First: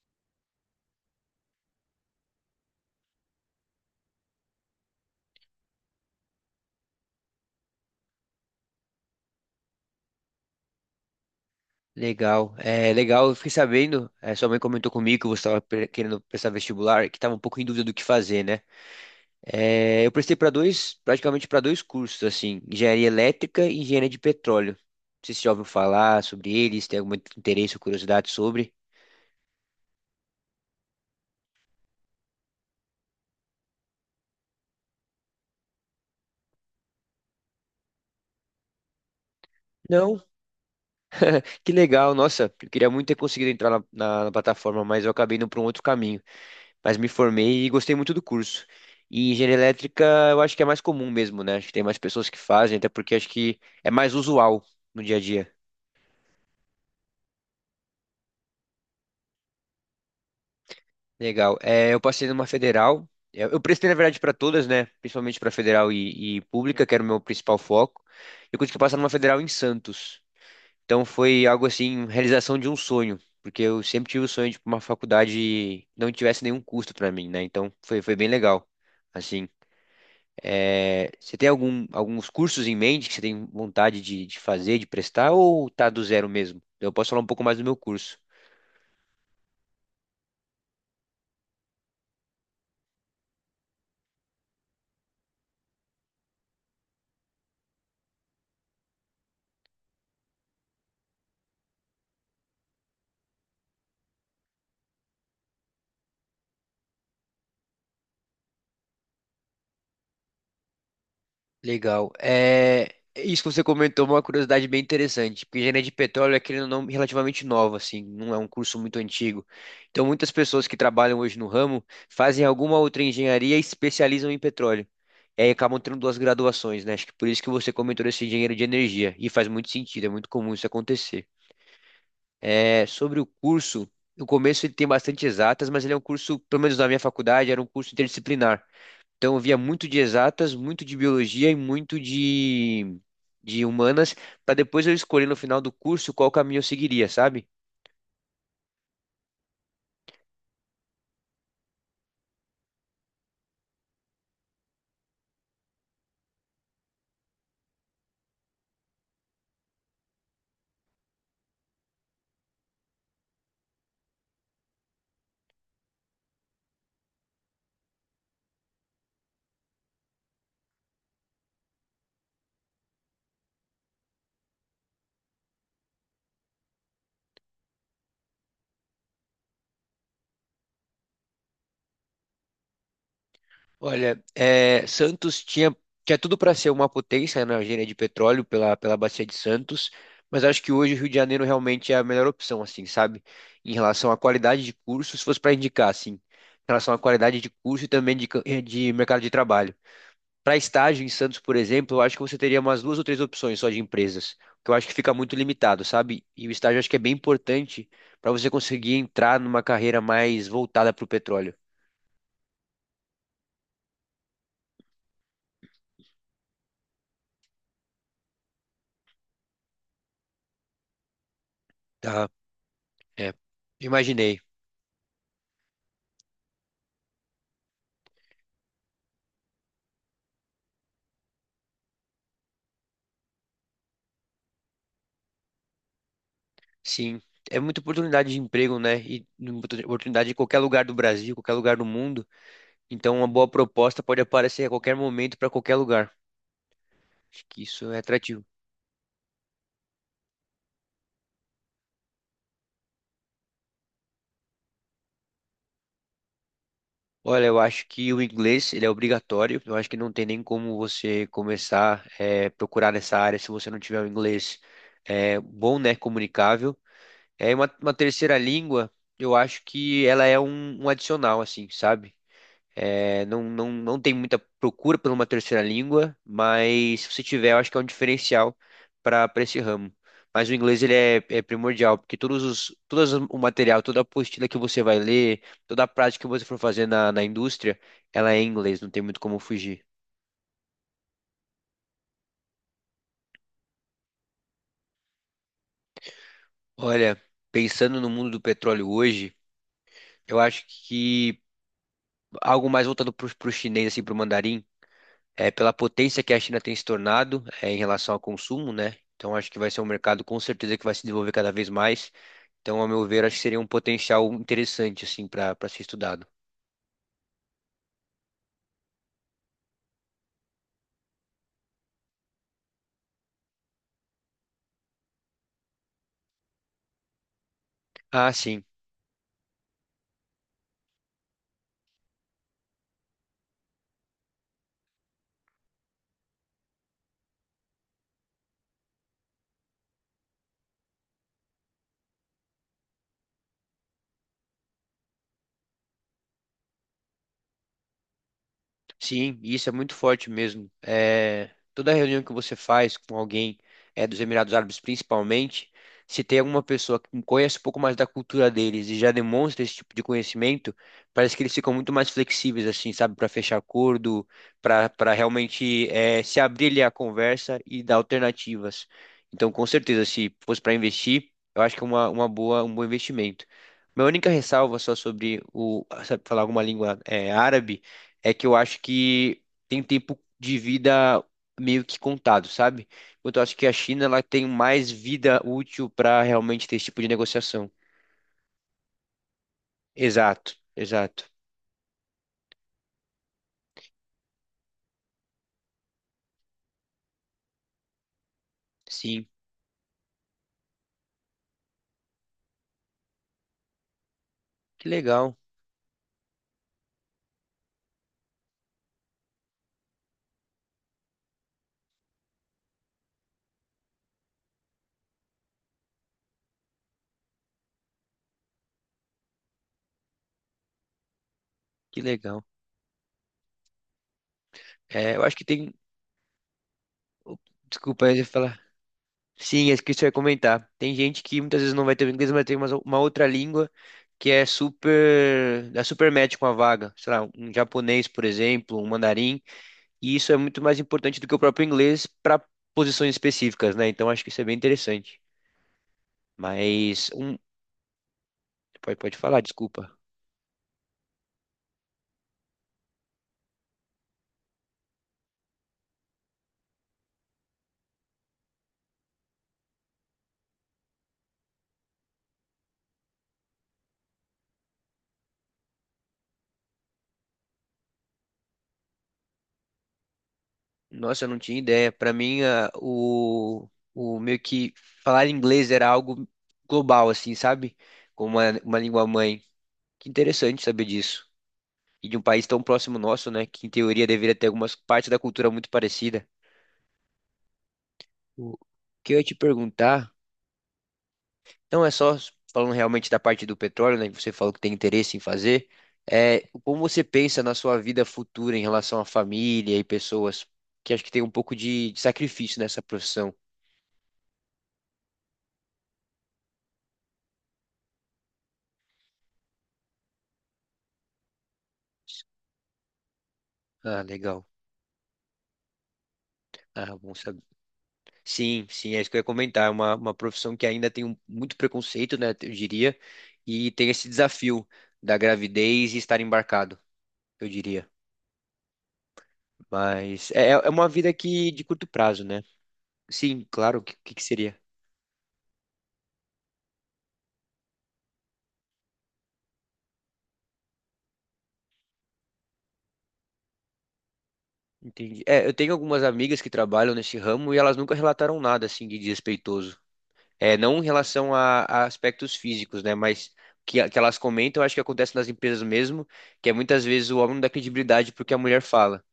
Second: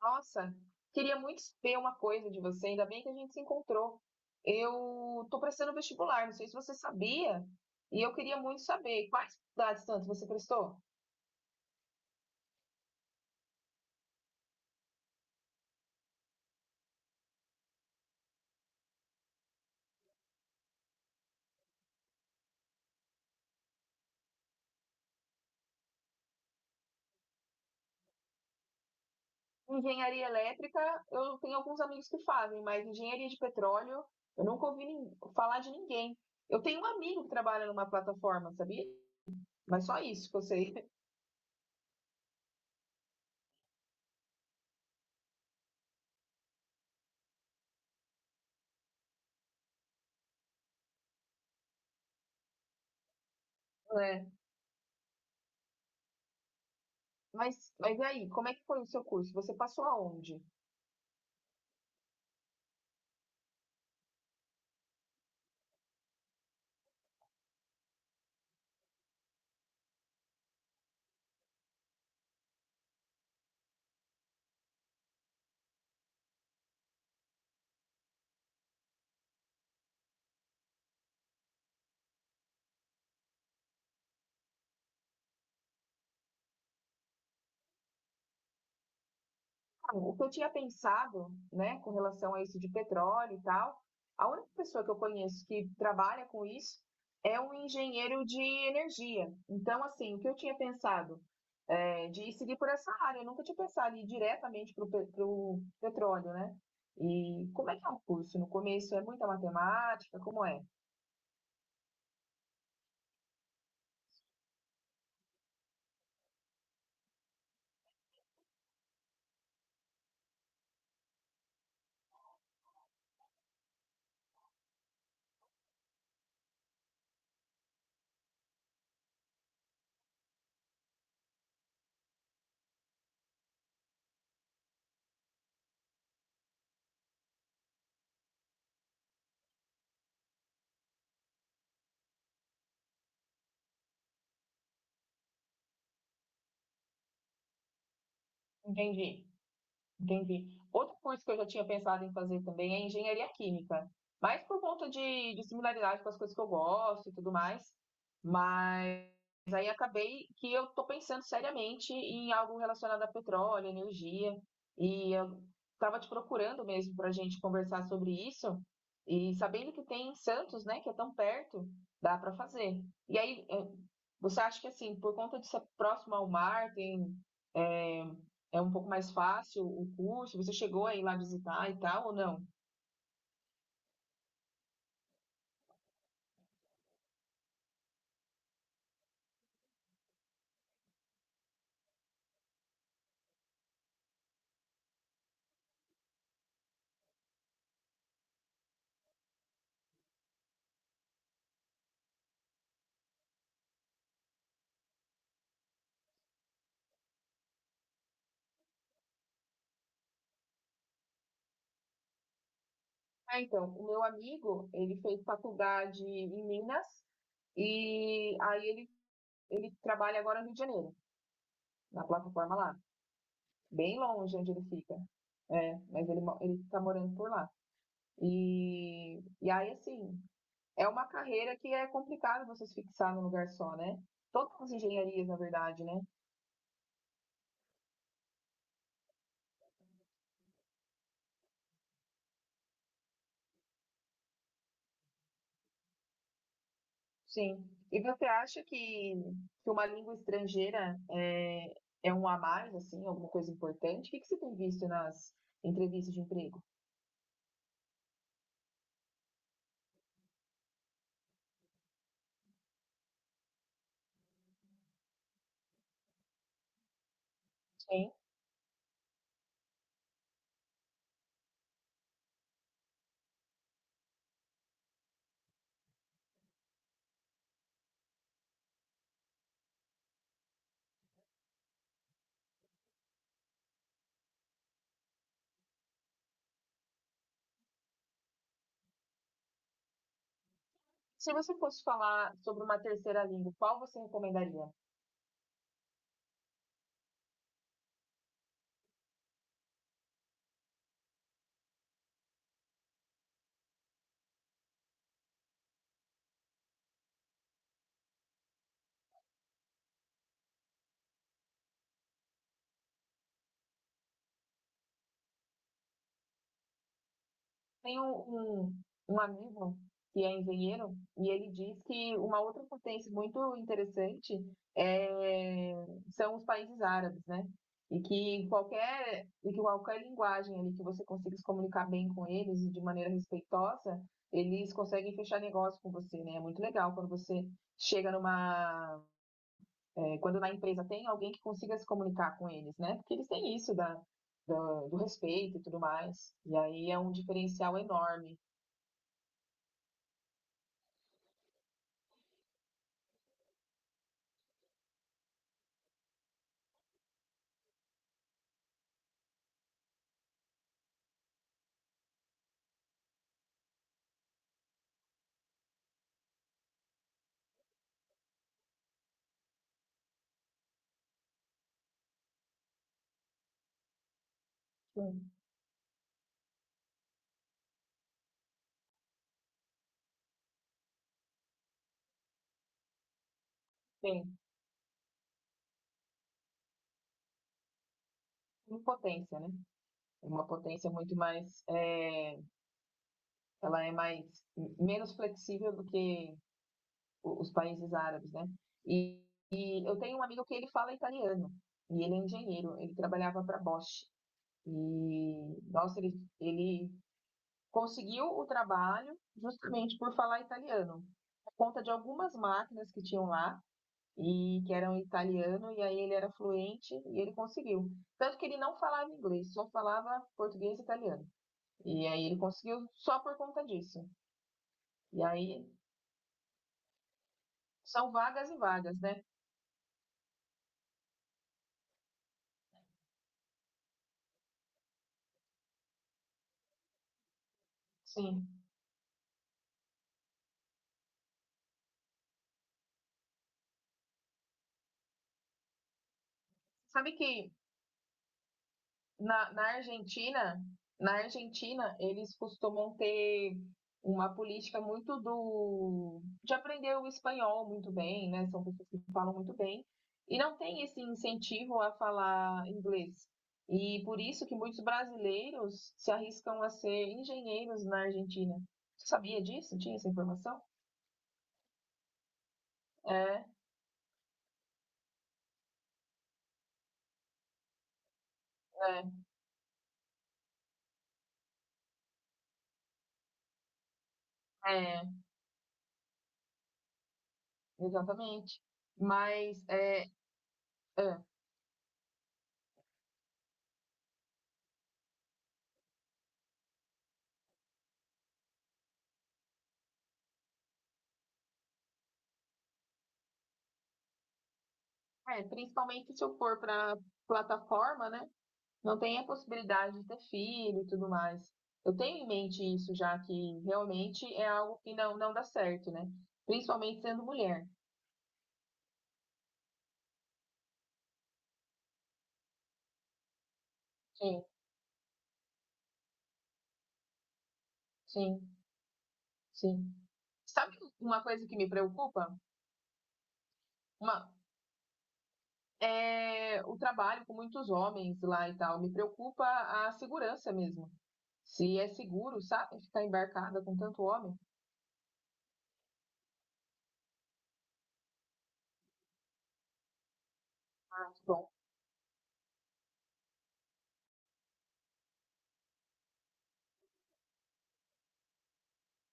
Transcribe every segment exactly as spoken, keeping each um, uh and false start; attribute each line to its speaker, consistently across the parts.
Speaker 1: Nossa, queria muito ver uma coisa de você, ainda bem que a gente se encontrou. Eu tô prestando vestibular, não sei se você sabia, e eu queria muito saber quais faculdades tanto você prestou?
Speaker 2: Legal, é legal. Eu fiquei sabendo, é, sua mãe comentou comigo que você estava querendo prestar vestibular, que estava um pouco em dúvida do que fazer, né? É, eu prestei para dois, praticamente para dois cursos, assim, engenharia elétrica e engenharia de petróleo. Não sei se você já ouviu falar sobre eles, tem algum interesse ou curiosidade sobre?
Speaker 1: Engenharia elétrica, eu tenho alguns amigos que fazem, mas engenharia de petróleo, eu nunca ouvi nin- falar de ninguém. Eu tenho um amigo que trabalha numa plataforma, sabia? Mas só
Speaker 2: Não,
Speaker 1: isso que eu sei.
Speaker 2: que legal. Nossa, eu queria muito ter conseguido entrar na, na- na plataforma, mas eu acabei indo para um outro caminho. Mas me formei e gostei muito do curso. E engenharia elétrica eu acho que é mais comum mesmo, né? Acho que tem mais pessoas que fazem, até porque acho que é mais
Speaker 1: É.
Speaker 2: usual no dia a dia.
Speaker 1: Mas, mas e aí, como é que foi o seu curso? Você passou aonde?
Speaker 2: Legal. É, eu passei numa federal. Eu, eu prestei, na verdade, para todas, né? Principalmente para federal e, e pública, que era o meu principal foco. Eu consegui passar numa federal em Santos. Então foi algo assim, realização de um sonho. Porque eu sempre tive o sonho de ir pra uma faculdade que não tivesse nenhum custo para mim, né? Então foi, foi bem legal. Assim, é, você tem algum, alguns cursos em mente que você tem vontade de, de fazer, de prestar, ou tá do zero mesmo? Eu posso falar um pouco mais do meu curso.
Speaker 1: O que eu tinha pensado, né, com relação a isso de petróleo e tal, a única pessoa que eu conheço que trabalha com isso é um engenheiro de energia. Então, assim, o que eu tinha pensado é de seguir por essa área. Eu nunca tinha pensado em ir diretamente para o petróleo, né? E como é que é o curso? No começo é muita matemática, como é?
Speaker 2: Legal. É, isso que você comentou é uma curiosidade bem interessante, porque engenharia de petróleo é, querendo ou não, relativamente nova, assim, não é um curso muito antigo. Então, muitas pessoas que trabalham hoje no ramo fazem alguma outra engenharia e especializam em petróleo. E aí acabam tendo duas graduações, né? Acho que por isso que você comentou esse engenheiro de energia. E faz muito sentido, é muito comum isso acontecer. É, sobre o curso, no começo ele tem bastante exatas, mas ele é um curso, pelo menos na minha faculdade, era um curso interdisciplinar. Então eu via muito de exatas, muito de biologia e muito de, de humanas, para depois eu escolher no final do curso qual caminho eu seguiria, sabe?
Speaker 1: Entendi. Entendi. Outro curso que eu já tinha pensado em fazer também é engenharia química, mas por conta de, de similaridade com as coisas que eu gosto e tudo mais. Mas aí acabei que eu estou pensando seriamente em algo relacionado a petróleo, energia, e eu estava te procurando mesmo para a gente conversar sobre isso, e sabendo que tem em Santos, né, que é tão perto, dá para fazer. E aí, eh, você acha que assim, por conta de ser próximo ao mar, tem eh, é um pouco mais fácil o curso? Você chegou a ir lá visitar e tal, ou não?
Speaker 2: Olha, é, Santos tinha, tinha tudo para ser uma potência na engenharia de petróleo pela, pela Bacia de Santos, mas acho que hoje o Rio de Janeiro realmente é a melhor opção, assim, sabe? Em relação à qualidade de curso, se fosse para indicar, assim, em relação à qualidade de curso e também de, ca- eh, de mercado de trabalho. Para estágio em Santos, por exemplo, eu acho que você teria umas duas ou três opções só de empresas, que eu acho que fica muito limitado, sabe? E o estágio eu acho que é bem importante para você conseguir entrar numa carreira mais voltada para o petróleo,
Speaker 1: Ah, então, o meu amigo, ele fez faculdade em Minas e aí ele, ele trabalha agora no Rio de Janeiro, na
Speaker 2: tá?
Speaker 1: plataforma lá,
Speaker 2: É,
Speaker 1: bem longe
Speaker 2: imaginei.
Speaker 1: onde ele fica. É, mas ele, mo- ele tá morando por lá. E, e aí, assim, é uma carreira que é complicado você se fixar num lugar só, né? Todas as engenharias, na verdade, né?
Speaker 2: Sim, é muita oportunidade de emprego, né? E muita oportunidade em qualquer lugar do Brasil, qualquer lugar do mundo. Então, uma boa proposta pode aparecer a qualquer momento para qualquer lugar. Acho que
Speaker 1: Sim.
Speaker 2: isso é
Speaker 1: E você
Speaker 2: atrativo.
Speaker 1: acha que, que uma língua estrangeira é, é um a mais, assim, alguma coisa importante? O que, que você tem visto nas entrevistas de emprego?
Speaker 2: Olha, eu acho que o inglês ele é obrigatório. Eu acho que não tem nem como você começar a procurar nessa área se você não tiver o inglês é, bom, né? Comunicável. É uma, uma
Speaker 1: Sim.
Speaker 2: terceira língua. Eu acho que ela é um, um adicional, assim, sabe? É, não, não, não tem muita procura por uma terceira língua, mas se você tiver, eu acho que é um diferencial para para esse ramo. Mas o inglês ele é, é primordial, porque todos os, todas as- o material, toda a apostila que você vai ler, toda a prática que você for fazer na, na indústria, ela é em inglês, não tem muito como fugir.
Speaker 1: Se você fosse falar sobre uma terceira língua, qual você recomendaria?
Speaker 2: Olha, pensando no mundo do petróleo hoje, eu acho que algo mais voltado para o chinês, assim, para o mandarim. É, pela potência que a China tem se tornado é, em relação ao consumo, né? Então acho que vai ser um mercado com certeza que vai se desenvolver cada vez mais. Então, ao meu ver, acho que seria um potencial interessante assim para para ser estudado.
Speaker 1: Tem um, um, um amigo que é engenheiro e ele diz que uma outra potência muito interessante é, são os países árabes, né? E
Speaker 2: Ah,
Speaker 1: que
Speaker 2: sim.
Speaker 1: qualquer, e que qualquer linguagem ali que você consiga se comunicar bem com eles e de maneira respeitosa, eles conseguem fechar negócio com você, né? É muito legal quando você chega numa. É, quando na empresa tem alguém que consiga se comunicar com eles, né? Porque eles têm isso da, da- do respeito e tudo mais. E aí é um diferencial enorme.
Speaker 2: Sim, e isso é muito forte mesmo. É, toda reunião que você faz com alguém é, dos Emirados Árabes, principalmente, se tem alguma pessoa que conhece um pouco mais da cultura deles e já demonstra esse tipo de conhecimento, parece que eles ficam muito mais flexíveis, assim, sabe, para fechar acordo, para para realmente, é, se abrir ali à conversa e dar alternativas. Então, com certeza, se fosse para investir, eu acho que é uma, uma boa, um bom investimento. Minha única ressalva só
Speaker 1: Sim,
Speaker 2: sobre o, sabe, falar alguma língua, é, árabe, é que eu acho que tem um tempo de vida meio que contado, sabe? Enquanto eu acho que a China ela
Speaker 1: sim.
Speaker 2: tem mais vida útil para realmente ter esse tipo de negociação.
Speaker 1: Em potência, né? É. Uma
Speaker 2: Exato,
Speaker 1: potência muito
Speaker 2: exato.
Speaker 1: mais, é, ela é mais menos flexível do que o- os países árabes, né? E,
Speaker 2: Sim,
Speaker 1: e eu tenho um amigo que ele fala italiano e ele é engenheiro. Ele trabalhava para Bosch
Speaker 2: que legal,
Speaker 1: e nossa, ele, ele conseguiu o trabalho justamente por falar italiano, por conta de algumas máquinas que tinham lá e que era um italiano, e aí ele era fluente e ele conseguiu. Tanto que ele não falava inglês, só falava português e italiano.
Speaker 2: que
Speaker 1: E aí ele
Speaker 2: legal.
Speaker 1: conseguiu só por conta disso.
Speaker 2: É,
Speaker 1: E
Speaker 2: eu acho que
Speaker 1: aí
Speaker 2: tem. Desculpa,
Speaker 1: são
Speaker 2: eu ia
Speaker 1: vagas e
Speaker 2: falar.
Speaker 1: vagas, né?
Speaker 2: Sim, é isso que eu ia comentar. Tem gente que muitas vezes não vai ter o inglês, mas tem uma, uma outra língua que é super. Dá super match com a vaga. Sei lá, um japonês, por
Speaker 1: Sim.
Speaker 2: exemplo, um mandarim. E isso é muito mais importante do que o próprio inglês para posições específicas, né? Então acho que isso é bem interessante. Mas
Speaker 1: Sabe
Speaker 2: um,
Speaker 1: que
Speaker 2: pode, pode falar,
Speaker 1: na, na
Speaker 2: desculpa.
Speaker 1: Argentina, na Argentina, eles costumam ter uma política muito do de aprender o espanhol muito bem, né? São pessoas que falam muito bem e não tem esse incentivo a falar inglês. E por isso que muitos brasileiros se arriscam a ser engenheiros na Argentina. Você sabia disso? Tinha essa informação?
Speaker 2: Nossa, eu não tinha ideia. Para mim, a-
Speaker 1: É,
Speaker 2: o, o meio que falar inglês era algo global, assim, sabe? Como uma, uma
Speaker 1: é,
Speaker 2: língua mãe. Que interessante saber disso. E de um país tão próximo nosso, né? Que em teoria deveria ter algumas
Speaker 1: é,
Speaker 2: partes da cultura muito parecida. O
Speaker 1: exatamente.
Speaker 2: que eu ia te
Speaker 1: Mas é,
Speaker 2: perguntar.
Speaker 1: é,
Speaker 2: Então, é só falando realmente da parte do petróleo, né, que você falou que tem interesse em fazer, é, como você pensa na sua vida futura em relação à família e pessoas que acho que tem um pouco de, de sacrifício nessa profissão?
Speaker 1: é, principalmente se eu for para plataforma, né? Não tem a possibilidade de ter filho e tudo mais. Eu tenho em mente isso já que
Speaker 2: Ah,
Speaker 1: realmente
Speaker 2: legal.
Speaker 1: é algo que não, não dá certo, né?
Speaker 2: Ah,
Speaker 1: Principalmente
Speaker 2: bom
Speaker 1: sendo
Speaker 2: saber.
Speaker 1: mulher.
Speaker 2: Sim, sim, é isso que eu ia comentar. É uma, uma profissão que ainda tem um- muito preconceito, né, eu diria, e tem esse
Speaker 1: Sim,
Speaker 2: desafio da gravidez e estar embarcado, eu diria.
Speaker 1: sim, sim.
Speaker 2: Mas é, é
Speaker 1: Sabe
Speaker 2: uma vida
Speaker 1: uma coisa
Speaker 2: que
Speaker 1: que
Speaker 2: de
Speaker 1: me
Speaker 2: curto prazo,
Speaker 1: preocupa?
Speaker 2: né? Sim, claro, o que, que que
Speaker 1: Uma,
Speaker 2: seria?
Speaker 1: é o trabalho com muitos homens lá e tal. Me preocupa a segurança mesmo. Se é seguro, sabe? Ficar embarcada com tanto homem.
Speaker 2: Entendi. É, eu tenho algumas amigas que trabalham nesse ramo e elas nunca relataram nada assim de desrespeitoso. É, não em
Speaker 1: Ah, que
Speaker 2: relação
Speaker 1: bom.
Speaker 2: a, a aspectos físicos, né? Mas que, que elas comentam, eu acho que acontece nas empresas mesmo, que é muitas vezes o homem não dá credibilidade porque a mulher fala.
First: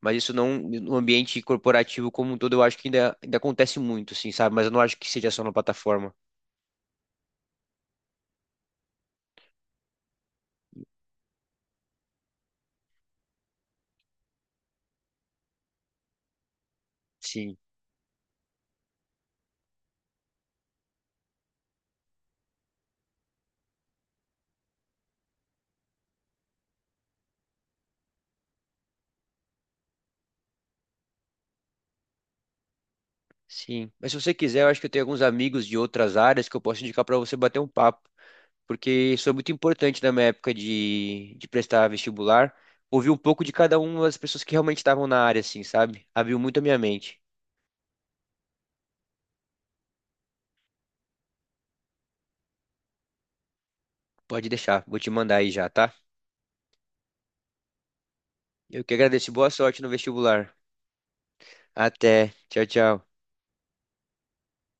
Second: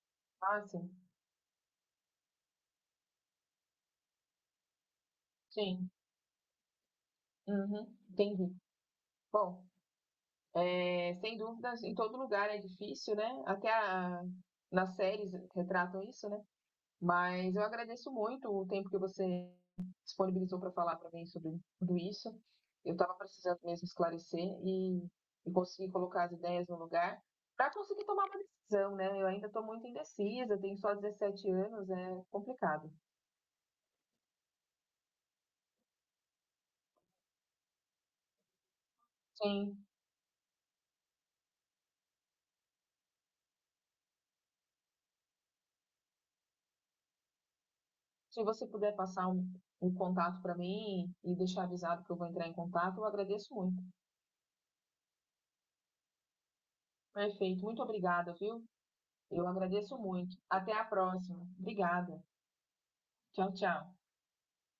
Speaker 2: Mas isso não,
Speaker 1: Ah, sim.
Speaker 2: no ambiente corporativo como um todo, eu acho que ainda, ainda acontece muito, assim, sabe? Mas eu não acho que seja só na
Speaker 1: Sim.
Speaker 2: plataforma.
Speaker 1: Uhum, entendi. Bom. É, sem dúvidas, em todo lugar é difícil, né? Até a- nas séries retratam isso, né? Mas
Speaker 2: Sim,
Speaker 1: eu agradeço muito o tempo que você disponibilizou para falar para mim sobre tudo isso. Eu estava precisando mesmo esclarecer e, e conseguir colocar as ideias no lugar para conseguir tomar uma decisão, né? Eu ainda estou muito indecisa, tenho só dezessete anos, é complicado.
Speaker 2: sim. Mas se você quiser, eu acho que eu tenho alguns amigos de outras áreas que eu posso indicar para você bater um papo. Porque isso é muito
Speaker 1: Sim,
Speaker 2: importante na minha época de, de prestar vestibular, ouvir um pouco de cada uma das pessoas que realmente estavam na área, assim, sabe? Abriu muito a minha mente.
Speaker 1: se você puder passar um, um contato para mim e deixar avisado que eu vou entrar em contato, eu agradeço muito.
Speaker 2: Pode deixar, vou te mandar aí já, tá?
Speaker 1: Perfeito, muito obrigada, viu?
Speaker 2: Eu que agradeço, boa
Speaker 1: Eu
Speaker 2: sorte no
Speaker 1: agradeço muito.
Speaker 2: vestibular.
Speaker 1: Até a próxima. Obrigada.
Speaker 2: Até, tchau, tchau.
Speaker 1: Tchau, tchau.